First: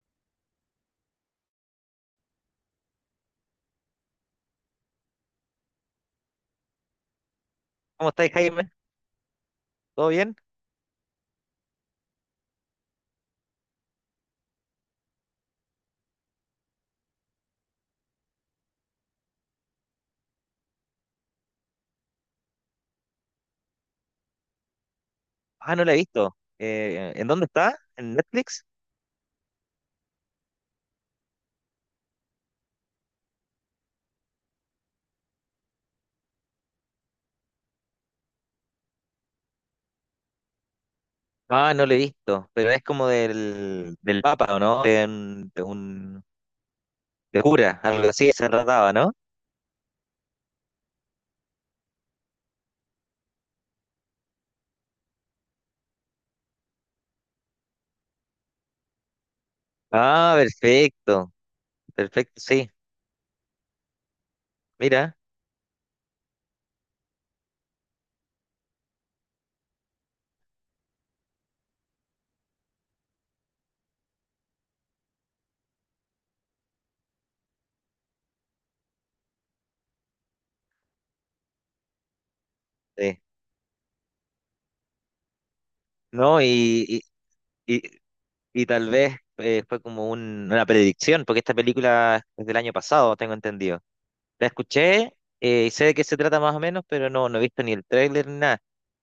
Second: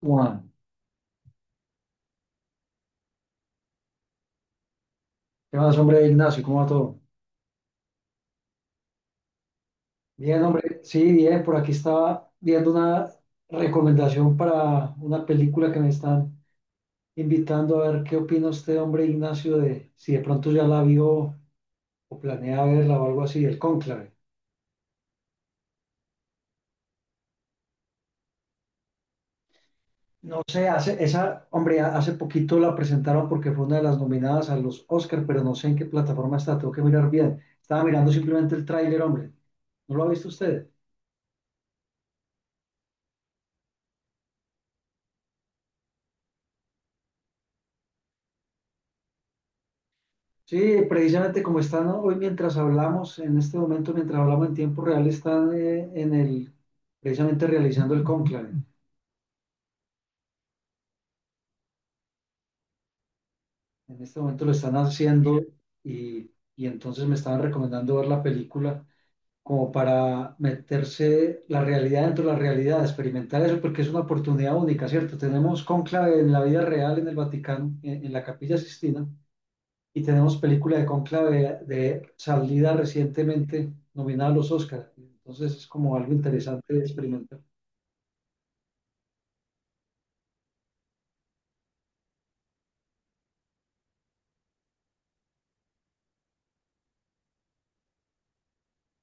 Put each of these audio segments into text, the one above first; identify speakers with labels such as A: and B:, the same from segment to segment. A: Juan, ¿qué más, hombre, Ignacio? ¿Cómo va todo?
B: ¿Cómo estáis, Jaime? ¿Todo bien?
A: Bien, hombre, sí, bien, por aquí estaba viendo una recomendación para una película que me están invitando a ver qué opina usted, hombre, Ignacio, de si de pronto ya la vio o planea verla o algo así, el Cónclave.
B: Ah, no la he visto. ¿En dónde está? ¿En Netflix?
A: No sé, hace, esa, hombre, hace poquito la presentaron porque fue una de las nominadas a los Oscar, pero no sé en qué plataforma está, tengo que mirar bien. Estaba mirando simplemente el tráiler, hombre. ¿No lo ha visto usted?
B: Ah, no la he visto, pero es como del Papa, ¿o no? De cura, algo así se trataba, ¿no?
A: Sí, precisamente como están hoy mientras hablamos, en este momento, mientras hablamos en tiempo real, están en el, precisamente realizando el cónclave.
B: Ah, perfecto, perfecto, sí.
A: En este momento lo están
B: Mira,
A: haciendo y entonces me estaban recomendando ver la película como para meterse la realidad dentro de la realidad, experimentar eso, porque es una oportunidad única, ¿cierto? Tenemos cónclave en la vida real en el Vaticano, en la Capilla Sistina, y tenemos película de Conclave de salida
B: sí.
A: recientemente nominada a los Oscar. Entonces es como algo
B: No,
A: interesante de experimentar.
B: y, y tal vez fue como una predicción, porque esta película es del año pasado, tengo entendido. La escuché y sé de qué se trata más o menos, pero no, no he visto ni el tráiler ni nada.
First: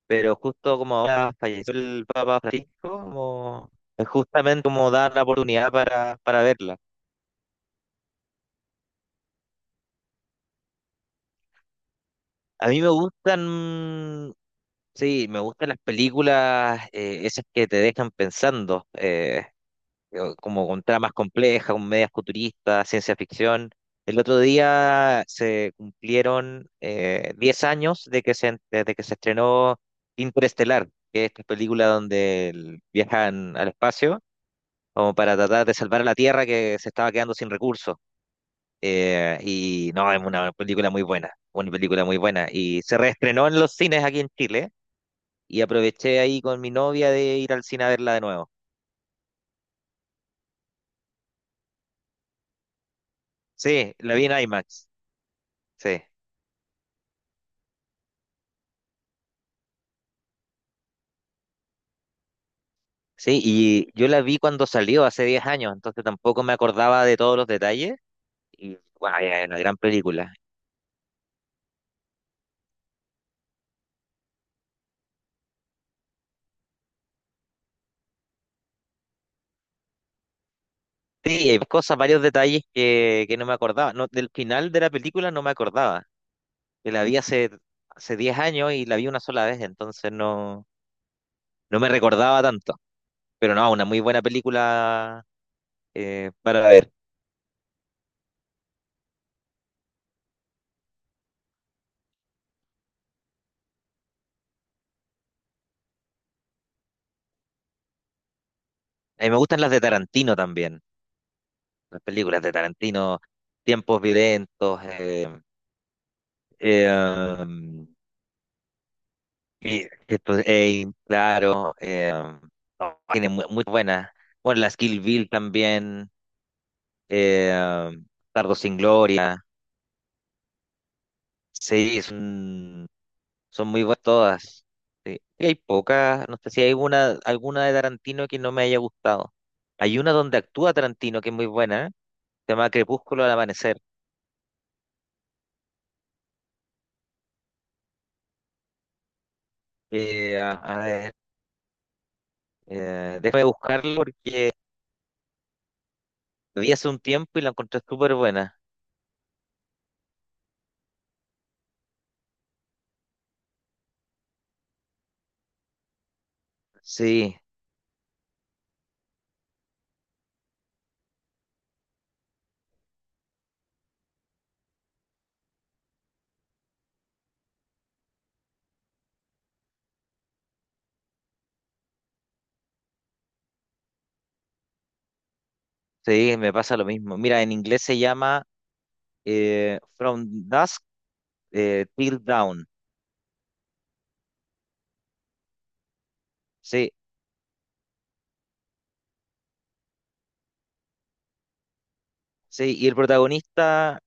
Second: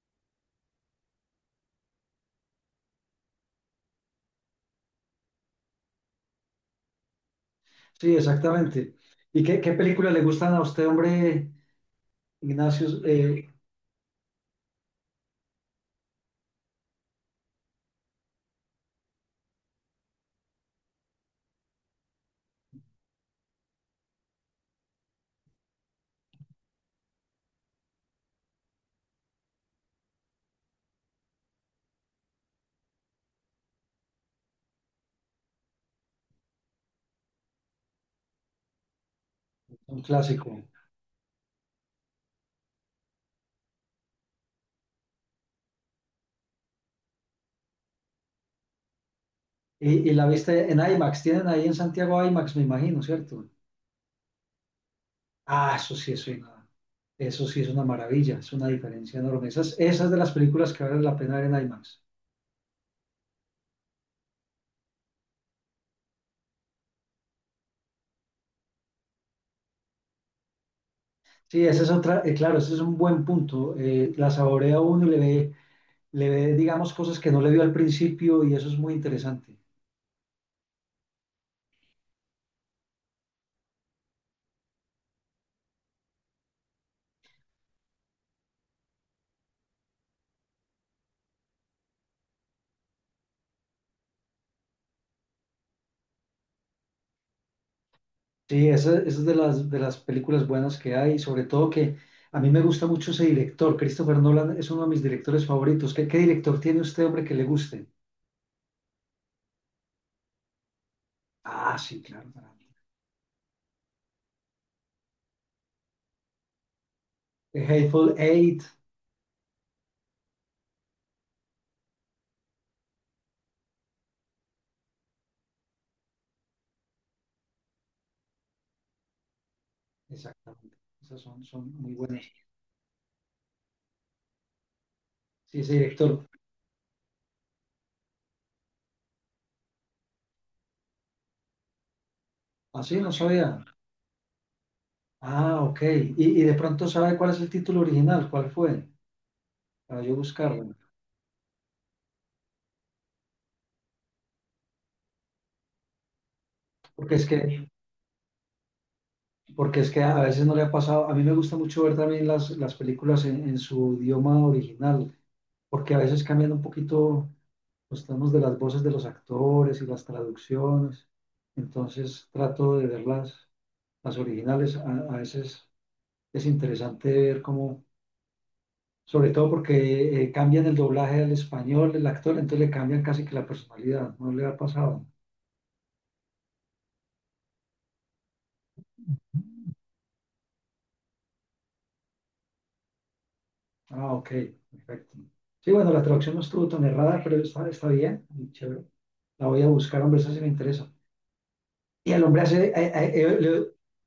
B: Pero justo como ahora falleció el Papa Francisco, como, es justamente como dar la oportunidad para verla.
A: Sí, exactamente. ¿Y qué, qué películas le gustan a usted, hombre,
B: A mí me
A: Ignacio?
B: gustan, mm, sí, me gustan las películas, esas que te dejan pensando, como con tramas complejas, con medias futuristas, ciencia ficción. El otro día se cumplieron 10 años de desde que se estrenó Interestelar, que es esta película donde viajan al espacio como para tratar de salvar a la Tierra que se estaba quedando sin recursos. Y
A: Un
B: no, es una
A: clásico.
B: película muy buena, una película muy buena. Y se reestrenó en los cines aquí en Chile y aproveché ahí con mi novia de ir al cine a verla de nuevo.
A: Y la viste en IMAX. Tienen ahí en Santiago IMAX, me imagino, ¿cierto?
B: Sí, la vi en IMAX,
A: Ah, eso
B: sí.
A: sí es una, eso sí es una maravilla, es una diferencia enorme. Esas, esas de las películas que valen la pena ver en IMAX.
B: Sí, y yo la vi cuando salió hace 10 años, entonces tampoco me acordaba de todos los detalles. Y wow, es una gran película.
A: Sí, ese es otra, claro, ese es un buen punto. La saborea uno y le ve, digamos, cosas que no le vio al principio y eso es muy interesante.
B: Sí, hay cosas, varios detalles que no me acordaba. No, del final de la película no me acordaba. Que la vi hace, hace 10 años y la vi una sola vez, entonces no, no me recordaba tanto. Pero no, una muy buena película para ver.
A: Sí, esa es de las películas buenas que hay, sobre todo que a mí me gusta mucho ese director, Christopher Nolan es uno de mis directores favoritos. ¿Qué, qué director tiene usted, hombre, que le guste?
B: A mí me gustan las de Tarantino también,
A: Ah, sí,
B: las
A: claro.
B: películas de
A: Claro.
B: Tarantino, Tiempos Violentos, eh,
A: The Hateful Eight,
B: y esto, claro, no, tiene muy buenas. Bueno, las Kill Bill también, eh, Tardo sin Gloria,
A: exactamente. Esas son, son muy
B: sí, es
A: buenas.
B: un son muy buenas todas. Sí. Y hay
A: Sí, ese director.
B: pocas, no sé si hay una, alguna de Tarantino que no me haya gustado. Hay una donde actúa Tarantino que es muy buena, ¿eh? Se llama
A: Ah, sí, no
B: Crepúsculo al
A: sabía.
B: amanecer.
A: Ah, ok. Y de pronto sabe cuál es el título original, cuál fue, para yo buscarlo.
B: A ver, déjame buscarlo porque la vi hace un
A: Porque es
B: tiempo y la
A: que
B: encontré súper buena.
A: porque es que a veces no le ha pasado, a mí me gusta mucho ver también las películas en su idioma original, porque a veces cambian un poquito
B: Sí,
A: los tonos de las voces de los actores y las traducciones, entonces trato de verlas, las originales, a veces es interesante ver cómo, sobre todo porque cambian el doblaje al español, el actor, entonces le cambian casi que la personalidad, ¿no le ha pasado?
B: sí, me pasa lo mismo. Mira, en inglés se llama From Dusk Till Dawn.
A: Ah, ok, perfecto. Sí, bueno, la traducción no estuvo tan
B: Sí,
A: errada, pero está, está bien, y chévere. La voy a buscar, hombre, eso sí me interesa. Y al hombre hace,
B: sí, y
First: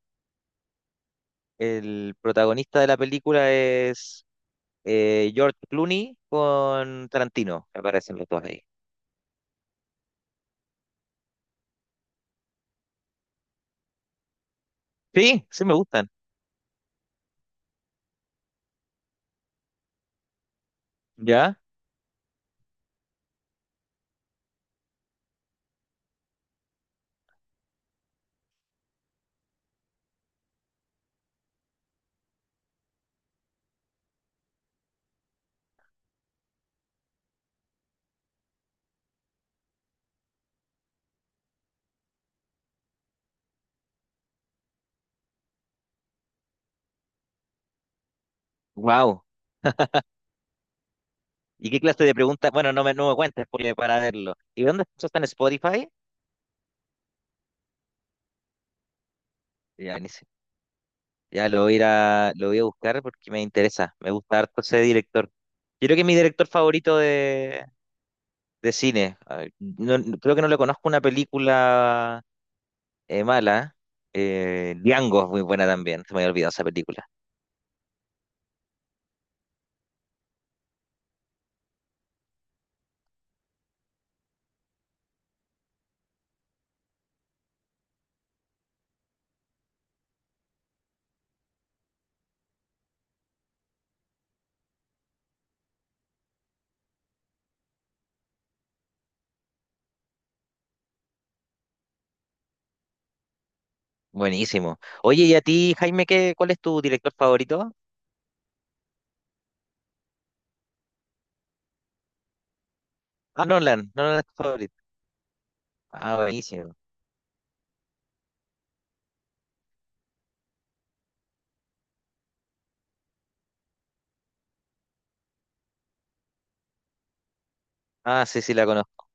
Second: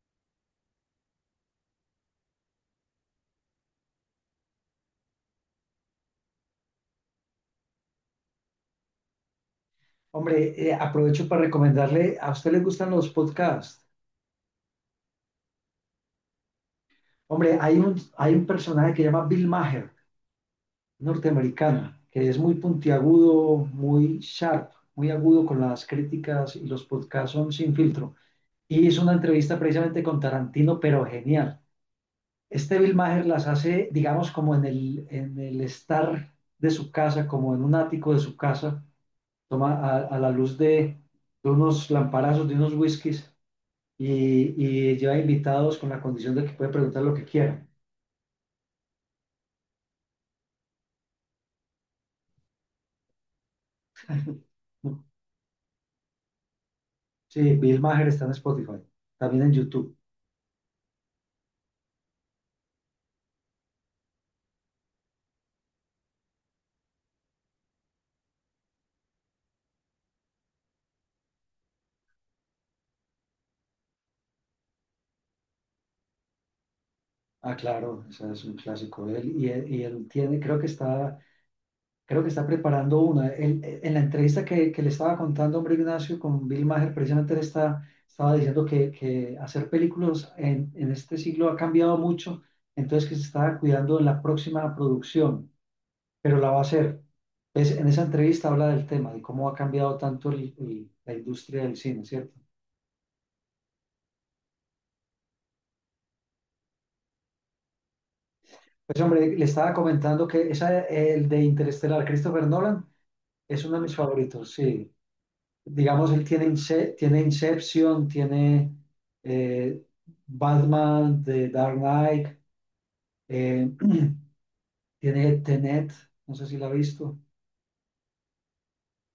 B: el protagonista de la película es George Clooney con Tarantino, me parecen los dos ahí.
A: hombre, aprovecho para recomendarle, ¿a usted le gustan los podcasts?
B: Sí, me gustan.
A: Hombre, hay un personaje que se llama Bill Maher,
B: ¿Ya?
A: norteamericano, que es muy puntiagudo, muy sharp, muy agudo con las críticas y los podcasts son sin filtro. Y hizo una entrevista precisamente con Tarantino, pero genial. Este Bill Maher las hace, digamos, como en el estar de su casa, como en un ático de su casa, toma a la luz de unos lamparazos, de unos whiskies, y, y lleva invitados con la condición de que puede preguntar lo que quiera.
B: Wow. ¿Y qué clase de preguntas? Bueno, no me cuentes porque para verlo. ¿Y dónde
A: ¿No?
B: eso está en Spotify?
A: Sí, Bill Maher está en Spotify, también en
B: Ya,
A: YouTube.
B: buenísimo. Lo voy a buscar porque me interesa. Me gusta harto ese director. Yo creo que es mi director favorito de cine. A ver, creo que no le conozco una película mala. Django es muy buena también. Se me había olvidado esa película.
A: Ah, claro, ese es un clásico de él. Y, y él tiene, creo que está creo que está preparando una. Él, en la entrevista que le estaba contando, hombre, Ignacio, con Bill Maher, precisamente él está, estaba diciendo que hacer películas en este siglo ha cambiado mucho, entonces que se estaba cuidando en la próxima producción, pero la va a hacer. Pues, en esa entrevista habla del tema, de cómo ha cambiado tanto la industria del cine, ¿cierto?
B: Buenísimo. Oye, ¿y a ti, Jaime, qué, cuál es tu director favorito?
A: Pues, hombre, le estaba comentando que esa, el de Interestelar, Christopher Nolan,
B: Ah,
A: es uno de
B: Nolan,
A: mis
B: Nolan es tu
A: favoritos,
B: favorito.
A: sí. Digamos,
B: Ah,
A: él tiene,
B: buenísimo.
A: Tiene Inception, tiene eh, Batman de Dark Knight, eh, tiene Tenet, no sé si la ha visto.
B: Sí, la conozco.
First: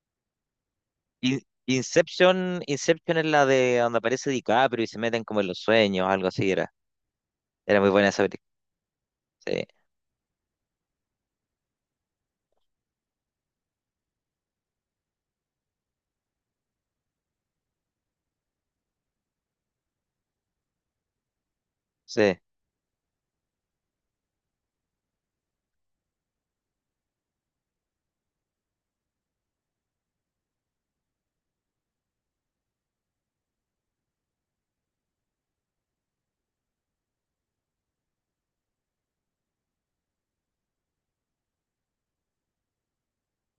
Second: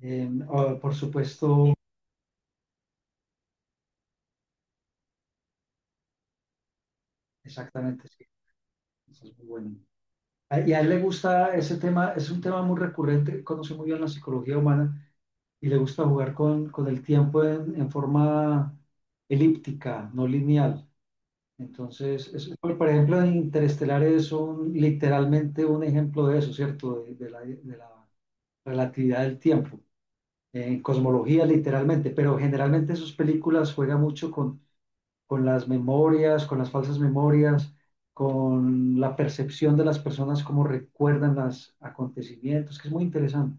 A: O, por
B: In-
A: supuesto,
B: Inception, Inception es la de donde aparece DiCaprio y se meten como en los sueños, algo así era. Era muy
A: exactamente,
B: buena
A: sí,
B: esa película.
A: eso es muy
B: Sí,
A: bueno. Y a él le gusta ese tema, es un tema muy recurrente, conoce muy bien la psicología humana y le gusta jugar con el tiempo en forma elíptica, no lineal. Entonces,
B: sí,
A: por ejemplo, en Interestelar es un, literalmente un ejemplo de eso, ¿cierto? De la relatividad del tiempo, en cosmología literalmente, pero generalmente sus películas juegan mucho con las memorias, con las falsas memorias, con la percepción de las personas, cómo recuerdan los acontecimientos, que es muy interesante,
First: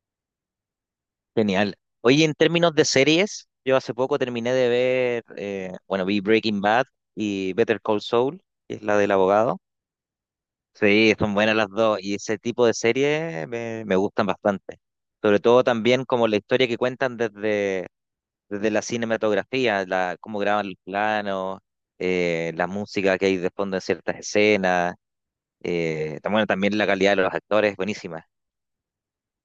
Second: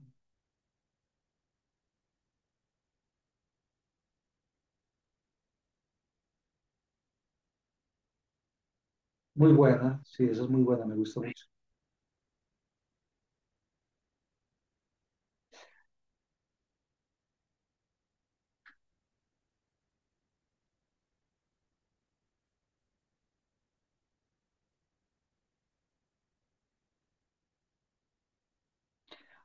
B: genial. Oye, en términos de series, yo hace poco terminé de ver, bueno, vi Breaking Bad y Better Call Saul, que es la del
A: muy
B: abogado.
A: buena, sí, esa es muy buena, me
B: Sí,
A: gusta
B: son
A: mucho.
B: buenas las dos y ese tipo de series me gustan bastante. Sobre todo también como la historia que cuentan desde la cinematografía, cómo graban los planos, la música que hay de fondo en ciertas escenas, bueno, también la calidad de los actores, buenísima.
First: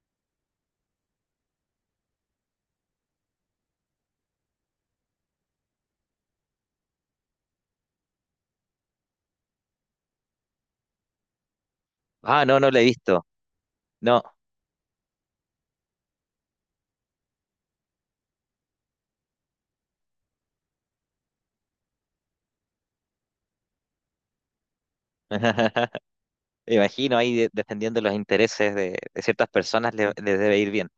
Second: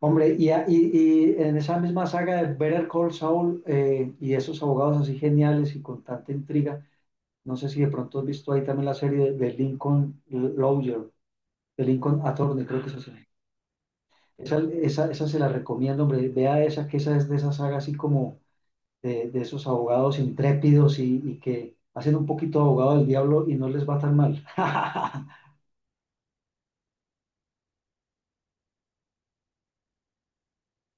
A: Hombre, y, y en esa misma saga de Better Call Saul y esos abogados así geniales y con tanta intriga, no sé si de pronto has visto ahí también la serie de Lincoln Lawyer, de Lincoln
B: Ah, no,
A: Attorney,
B: no la
A: creo
B: he
A: que es así.
B: visto. No.
A: Esa se la recomiendo, hombre, vea esa, que esa es de esa saga así como de esos abogados intrépidos y que hacen un poquito abogado del diablo y no les va tan mal.
B: Me imagino ahí defendiendo los intereses de ciertas personas les debe ir bien.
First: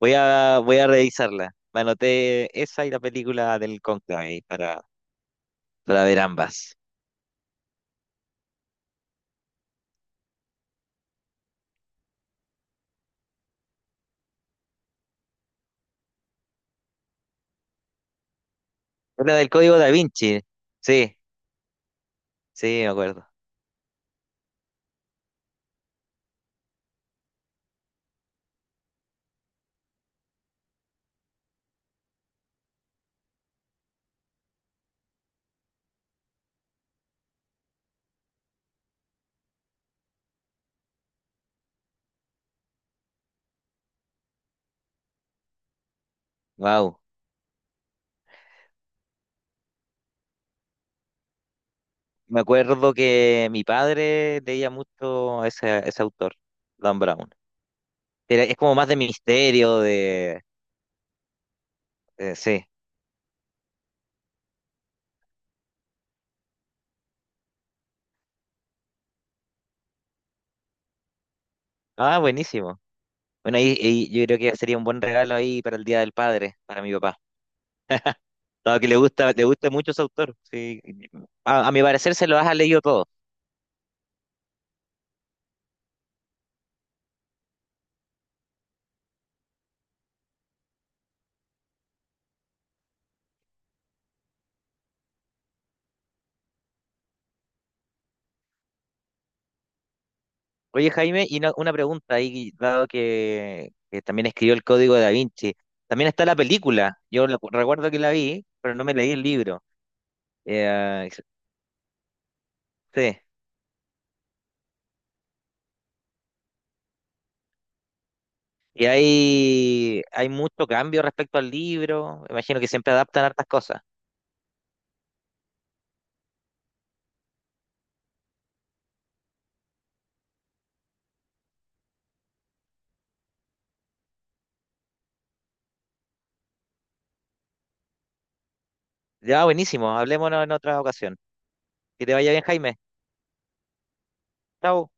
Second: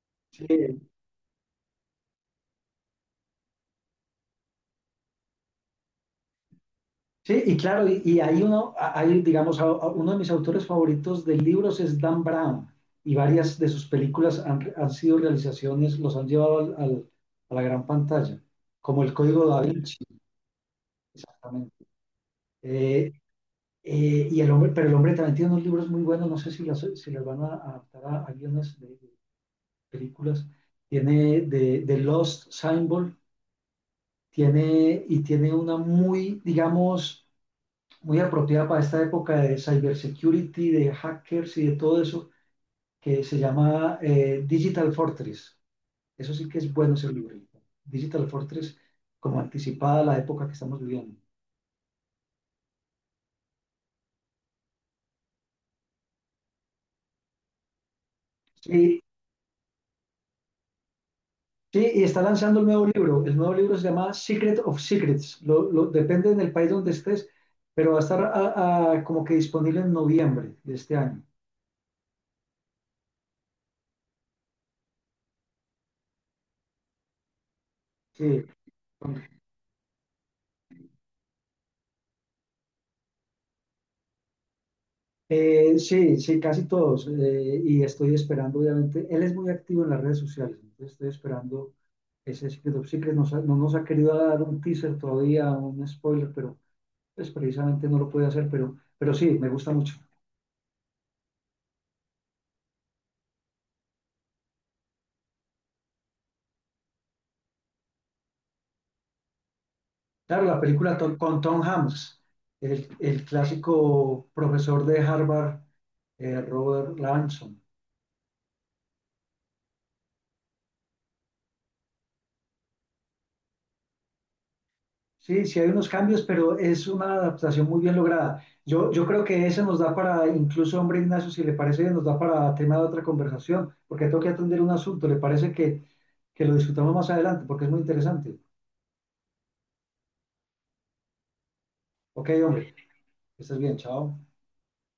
B: Voy
A: Sí,
B: a revisarla. Me anoté esa y la película del Conclave para ver ambas.
A: sí, y claro, y hay uno, hay, digamos, uno de mis autores favoritos de libros es Dan Brown, y varias de sus películas han, han sido realizaciones, los han llevado a la gran pantalla, como El
B: Es la
A: Código
B: del
A: Da
B: Código Da
A: Vinci,
B: Vinci. Sí,
A: exactamente.
B: sí, me
A: Eh,
B: acuerdo.
A: y el hombre, pero el hombre también tiene unos libros muy buenos, no sé si las, si las van a adaptar a guiones de películas. Tiene de Lost Symbol, tiene, y tiene una muy, digamos, muy apropiada para esta época de cybersecurity, de hackers y de todo eso, que se llama Digital Fortress. Eso sí que es bueno
B: Wow.
A: ese libro. Digital Fortress, como anticipada a la época que estamos viviendo.
B: Me acuerdo que mi padre leía mucho a ese autor, Dan Brown. Era es como más de
A: Sí,
B: misterio, de...
A: sí, y está
B: Eh,
A: lanzando el
B: sí.
A: nuevo libro. El nuevo libro se llama Secret of Secrets. Lo, depende del país donde estés, pero va a estar como que disponible en noviembre de este año.
B: Ah, buenísimo. Bueno, ahí yo creo que sería un buen regalo ahí para el Día del Padre, para mi papá.
A: Sí,
B: Dado que le gusta mucho ese autor. Sí. A mi parecer se lo has leído todo.
A: Sí, sí, casi todos. Y estoy esperando, obviamente, él es muy activo en las redes sociales, entonces estoy esperando ese Secret of Secret. No nos ha querido dar un teaser todavía, un spoiler, pero pues, precisamente no lo puede hacer, pero sí, me gusta mucho.
B: Oye, Jaime, y una pregunta ahí, dado que también escribió el Código de Da Vinci. También está la película. Yo recuerdo que la vi, pero no me leí el libro.
A: Claro, la película
B: Eh,
A: con Tom Hanks,
B: sí.
A: el clásico profesor de Harvard, Robert Lanson.
B: Y hay mucho cambio respecto al libro. Me imagino que siempre adaptan hartas cosas.
A: Sí, sí hay unos cambios, pero es una adaptación muy bien lograda. Yo creo que ese nos da para, incluso, hombre Ignacio, si le parece, nos da para tema de otra conversación, porque tengo que atender un asunto. ¿Le parece que lo discutamos más adelante? Porque es muy interesante.
B: Ya, buenísimo. Hablémonos en otra ocasión. Que te
A: Ok,
B: vaya bien,
A: hombre,
B: Jaime.
A: que estés bien, chao.
B: Chao.